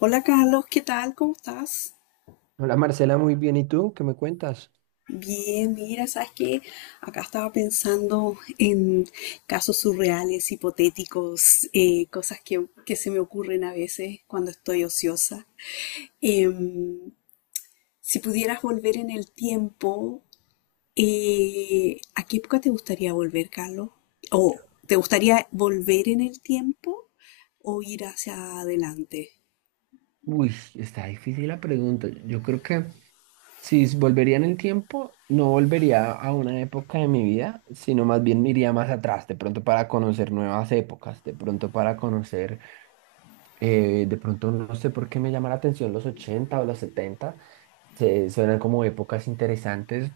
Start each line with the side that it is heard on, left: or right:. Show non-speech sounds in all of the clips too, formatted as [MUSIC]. left: Hola Carlos, ¿qué tal? ¿Cómo estás?
right: Hola Marcela, muy bien. ¿Y tú? ¿Qué me cuentas?
left: Bien, mira, sabes que acá estaba pensando en casos surreales, hipotéticos, cosas que se me ocurren a veces cuando estoy ociosa. Em, si pudieras volver en el tiempo, ¿a qué época te gustaría volver, Carlos? ¿O te gustaría volver en el tiempo o ir hacia adelante?
right: Uy, está difícil la pregunta. Yo creo que si s- volvería en el tiempo, no volvería a una época de mi vida, sino más bien me iría más atrás, de pronto para conocer nuevas épocas, de pronto para conocer, de pronto no sé por qué me llama la atención los 80 o los 70, suenan como épocas interesantes,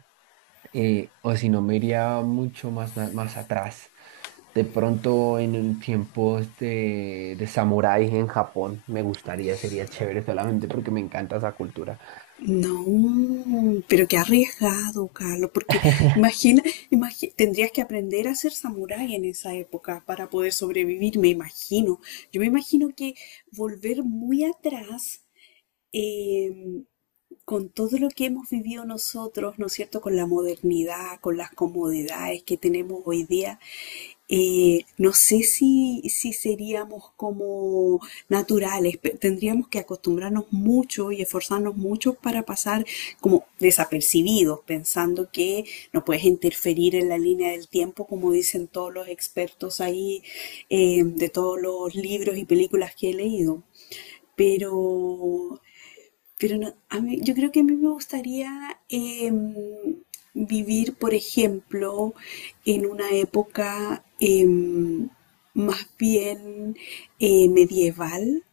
right: o si no, me iría mucho más, más atrás. De pronto en un tiempos de samurái en Japón me gustaría, sería chévere solamente porque me encanta esa cultura.
left: No, pero qué arriesgado, Carlos, porque
right: [LAUGHS]
left: imagina, tendrías que aprender a ser samurái en esa época para poder sobrevivir, me imagino. Yo me imagino que volver muy atrás, eh, con todo lo que hemos vivido nosotros, ¿no es cierto?, con la modernidad, con las comodidades que tenemos hoy día, no sé si seríamos como naturales, tendríamos que acostumbrarnos mucho y esforzarnos mucho para pasar como desapercibidos, pensando que no puedes interferir en la línea del tiempo, como dicen todos los expertos ahí, de todos los libros y películas que he leído. Pero pero no, a mí, yo creo que a mí me gustaría vivir, por ejemplo, en una época más bien medieval,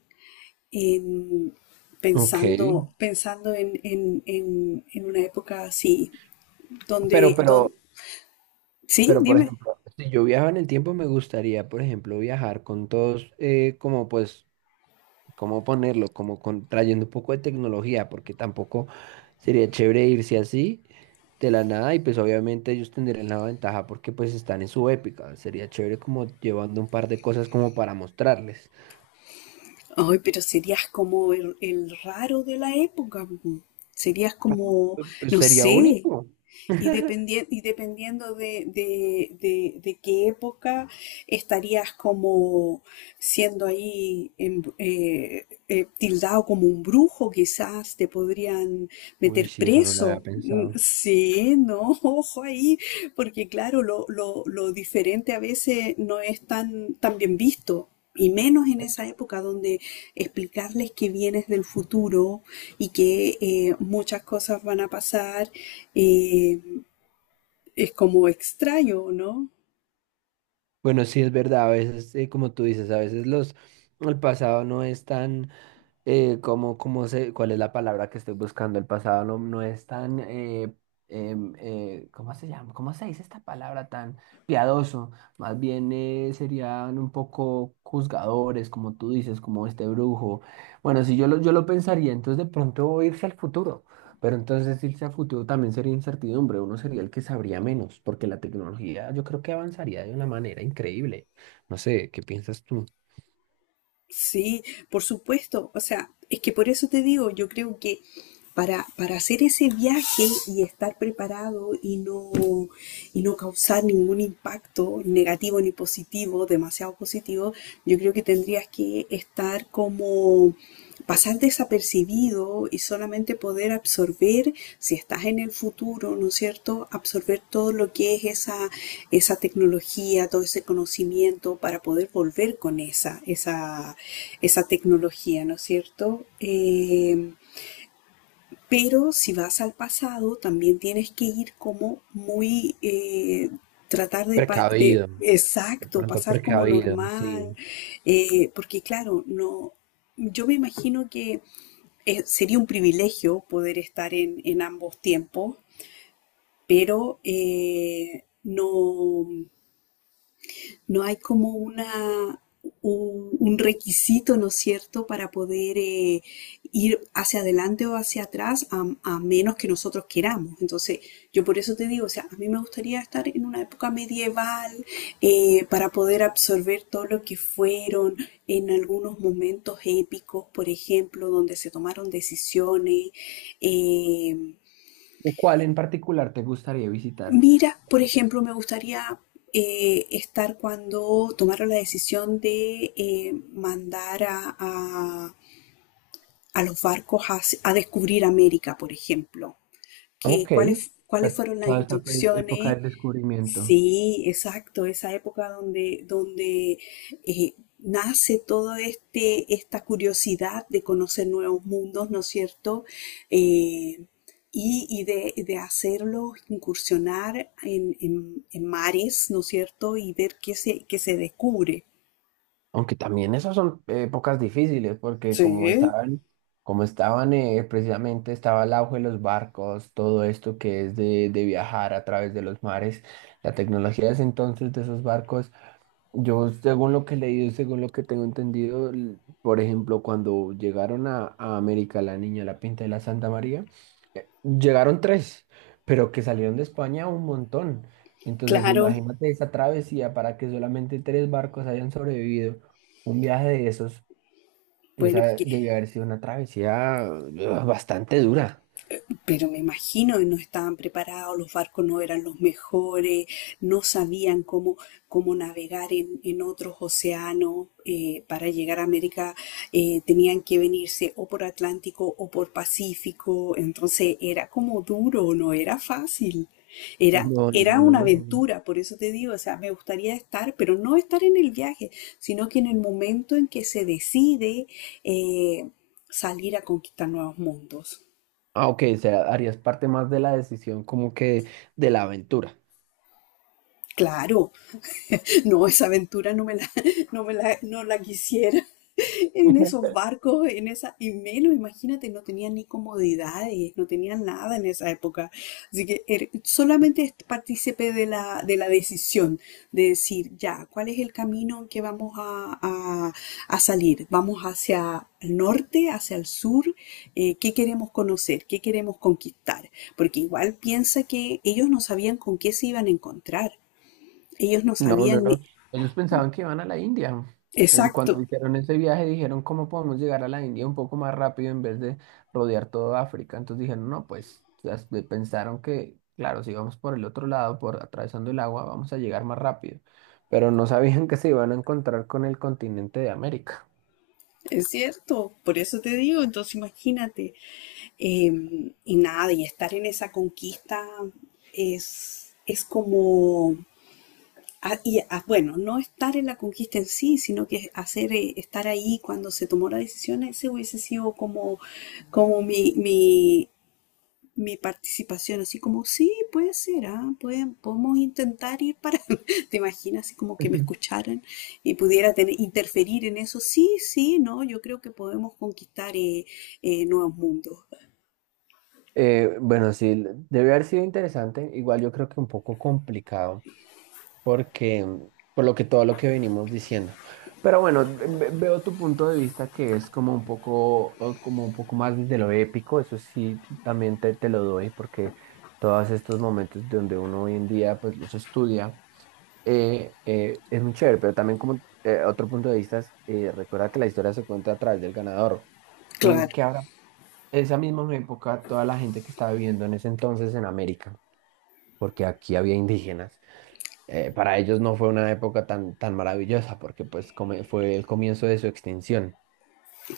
left: em,
right: Ok,
left: pensando en una época así,
right: pero,
left: donde, don-
right: pero,
left: sí,
right: pero por
left: dime.
right: ejemplo, si yo viajaba en el tiempo, me gustaría, por ejemplo, viajar con todos, como pues cómo ponerlo, trayendo un poco de tecnología, porque tampoco sería chévere irse así de la nada y pues obviamente ellos tendrían la ventaja porque pues están en su épica. Sería chévere como llevando un par de cosas como para mostrarles.
left: Ay, pero serías como el raro de la época. Po. Serías como,
right: Pues,
left: no
right: sería
left: sé,
right: único.
left: y, y dependiendo de qué época estarías como siendo tildado como un brujo, quizás te podrían
right: Uy,
left: meter
right: sí, eso no lo había
left: preso. Mm,
right: pensado.
left: sí, no, [LAUGHS] ojo ahí, porque claro, lo diferente a veces no es tan bien visto. Y menos en esa época donde explicarles que vienes del futuro y que muchas cosas van a pasar, eh, es como extraño, ¿no?
right: Bueno, sí es verdad, a veces, como tú dices, el pasado no es tan. ¿Cómo, cuál es la palabra que estoy buscando? El pasado no es tan, ¿cómo se llama? ¿Cómo se dice esta palabra tan piadoso? Más bien, serían un poco juzgadores, como tú dices, como este brujo. Bueno, si yo lo, yo lo pensaría, entonces de pronto irse al futuro, pero entonces irse al futuro también sería incertidumbre, uno sería el que sabría menos, porque la tecnología yo creo que avanzaría de una manera increíble. No sé, ¿qué piensas tú?
left: Sí, por supuesto. O sea, es que por eso te digo, yo creo que para hacer ese viaje y estar preparado y no causar ningún impacto negativo ni positivo, demasiado positivo, yo creo que tendrías que estar como pasar desapercibido y solamente poder absorber, si estás en el futuro, ¿no es cierto?, absorber todo lo que es esa tecnología, todo ese conocimiento para poder volver con esa tecnología, ¿no es cierto? Pero si vas al pasado, también tienes que ir como muy... tratar de,
right: Precavido. De
left: exacto,
right: pronto
left: pasar como
right: precavido,
left: normal,
right: sí.
left: porque claro, no, yo me imagino que sería un privilegio poder estar en ambos tiempos, pero no, no hay como una, un requisito, ¿no es cierto?, para poder ir hacia adelante o hacia atrás a menos que nosotros queramos. Entonces, yo por eso te digo, o sea, a mí me gustaría estar en una época medieval para poder absorber todo lo que fueron en algunos momentos épicos, por ejemplo, donde se tomaron decisiones. Eh,
right: ¿Cuál en particular te gustaría visitar?
left: mira, por ejemplo, me gustaría estar cuando tomaron la decisión de mandar a los barcos a descubrir América, por ejemplo. Que,
right: Ok.
left: ¿ cuáles fueron las
right: Toda esta época
left: instrucciones?
right: del descubrimiento.
left: Sí, exacto, esa época donde nace todo este, esta curiosidad de conocer nuevos mundos, ¿no es cierto? Eh, y de hacerlo, incursionar en mares, ¿no es cierto? Y ver qué se descubre.
right: Aunque también esas son épocas difíciles, porque
left: Sí,
right: como estaban, precisamente, estaba el auge de los barcos, todo esto que es de viajar a través de los mares, la tecnología de ese entonces de esos barcos, yo según lo que he leído, según lo que tengo entendido, por ejemplo, cuando llegaron a América, la Niña, la Pinta de la Santa María. Llegaron tres, pero que salieron de España un montón. Entonces,
left: claro,
right: imagínate esa travesía para que solamente tres barcos hayan sobrevivido. Un viaje de esos,
left: bueno,
right: esa
left: porque
right: debió haber sido una travesía, ugh, bastante dura.
left: pero me imagino que no estaban preparados, los barcos no eran los mejores, no sabían cómo, cómo navegar en otros océanos para llegar a América. Eh, tenían que venirse o por Atlántico o por Pacífico, entonces era como duro, no era fácil.
right: No, no
left: Era
right: me lo
left: una
right: imagino.
left: aventura, por eso te digo, o sea, me gustaría estar, pero no estar en el viaje, sino que en el momento en que se decide eh, salir a conquistar nuevos mundos.
right: Ah, ok, o sea, harías parte más de la decisión, como que de la aventura.
left: Claro, [LAUGHS] no, esa aventura no me la, [LAUGHS] no me la, no la quisiera. En esos barcos, en esa, y menos, imagínate, no tenían ni comodidades, no tenían nada en esa época. Así que er- solamente es partícipe de de la decisión, de decir, ya, ¿cuál es el camino en que vamos a salir? ¿Vamos hacia el norte, hacia el sur? ¿Qué queremos conocer? ¿Qué queremos conquistar? Porque igual piensa que ellos no sabían con qué se iban a encontrar. Ellos no
right: No, no,
left: sabían
right: no.
left: ni-
right: Ellos pensaban que iban a la India. Ellos cuando
left: Exacto,
right: hicieron ese viaje dijeron cómo podemos llegar a la India un poco más rápido en vez de rodear toda África. Entonces dijeron, no, pues pensaron que, claro, si vamos por el otro lado, por atravesando el agua, vamos a llegar más rápido. Pero no sabían que se iban a encontrar con el continente de América.
left: es cierto, por eso te digo, entonces imagínate, eh, y nada, y estar en esa conquista es como, ah, y, ah, bueno, no estar en la conquista en sí, sino que hacer, estar ahí cuando se tomó la decisión, ese hubiese sido como, como mi participación, así como, sí, puede ser, ah, pueden, podemos intentar ir para, [LAUGHS] ¿te imaginas? Así como que me
right: [LAUGHS]
left: escucharan y pudiera tener, interferir en eso. Sí, sí, no, yo creo que podemos conquistar nuevos mundos.
right: Bueno, sí, debe haber sido interesante. Igual yo creo que un poco complicado, porque por lo que todo lo que venimos diciendo. Pero bueno, veo tu punto de vista que es como un poco más de lo épico, eso sí, también te lo doy, porque todos estos momentos donde uno hoy en día pues los estudia, es muy chévere, pero también como, otro punto de vista, es, recuerda que la historia se cuenta a través del ganador. Entonces,
left: Claro,
right: que ahora, esa misma época, toda la gente que estaba viviendo en ese entonces en América, porque aquí había indígenas, para ellos no fue una época tan, tan maravillosa porque pues fue el comienzo de su extinción.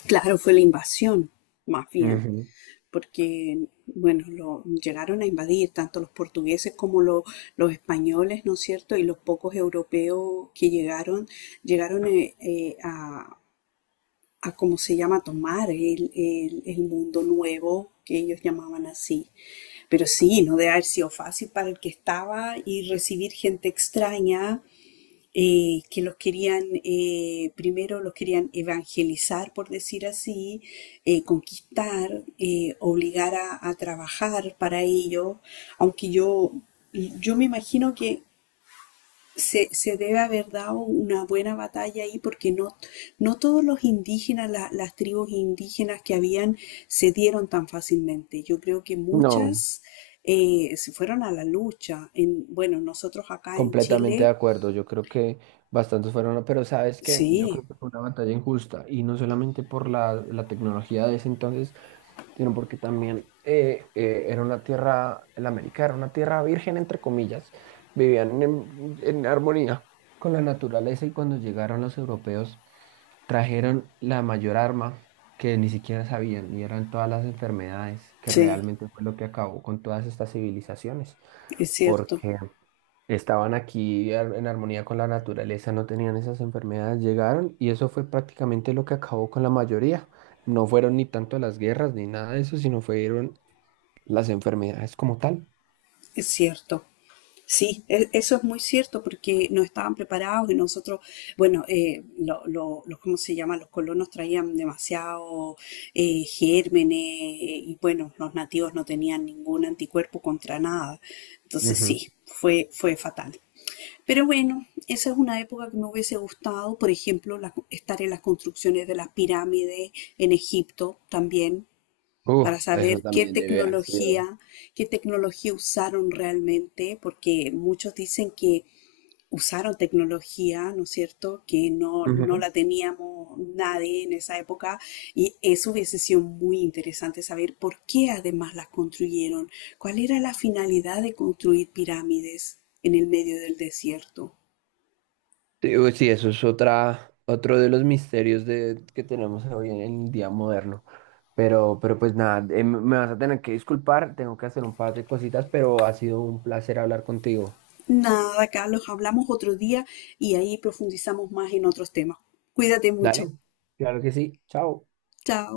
left: claro, fue la invasión, más bien,
right: Ujú.
left: porque, bueno, lo, llegaron a invadir tanto los portugueses como lo- los españoles, ¿no es cierto? Y los pocos europeos que llegaron, llegaron a cómo se llama, tomar el, el mundo nuevo que ellos llamaban así. Pero sí, no debe haber sido fácil para el que estaba y recibir gente extraña que los querían, primero los querían evangelizar, por decir así, conquistar, obligar a trabajar para ellos aunque yo me imagino que se debe haber dado una buena batalla ahí porque no, no todos los indígenas, las tribus indígenas que habían, se dieron tan fácilmente. Yo creo que
right: No,
left: muchas se fueron a la lucha. En, bueno, nosotros acá en
right: completamente de
left: Chile,
right: acuerdo, yo creo que bastantes fueron, ¿no? Pero sabes que yo
left: sí,
right: creo que fue una batalla injusta y no solamente por la tecnología de ese entonces, sino porque también, era una tierra, la América era una tierra virgen, entre comillas, vivían en armonía con la naturaleza y cuando llegaron los europeos trajeron la mayor arma que ni siquiera sabían, y eran todas las enfermedades que
left: sí,
right: realmente fue lo que acabó con todas estas civilizaciones,
left: es cierto,
right: porque estaban aquí en armonía con la naturaleza, no tenían esas enfermedades, llegaron y eso fue prácticamente lo que acabó con la mayoría. No fueron ni tanto las guerras ni nada de eso, sino fueron las enfermedades como tal.
left: es cierto. Sí, e- eso es muy cierto porque no estaban preparados y nosotros, bueno, los, ¿cómo se llama? Los colonos traían demasiado gérmenes y bueno, los nativos no tenían ningún anticuerpo contra nada. Entonces
right: Ujú.
left: sí, fue fatal. Pero bueno, esa es una época que me hubiese gustado, por ejemplo, la- estar en las construcciones de las pirámides en Egipto también, para
right: Eso
left: saber
right: también debe haber sido.
left: qué tecnología usaron realmente, porque muchos dicen que usaron tecnología, ¿no es cierto?, que no, no
right: Ujú.
left: la teníamos nadie en esa época y eso hubiese sido muy interesante saber por qué además las construyeron, cuál era la finalidad de construir pirámides en el medio del desierto.
right: Sí, uy, sí, eso es otra, otro de los misterios de, que tenemos hoy en el día moderno. Pero pues nada, me vas a tener que disculpar, tengo que hacer un par de cositas, pero ha sido un placer hablar contigo.
left: Nada, Carlos, hablamos otro día y ahí profundizamos más en otros temas. Cuídate mucho.
right: Dale, claro que sí, chao.
left: Chao.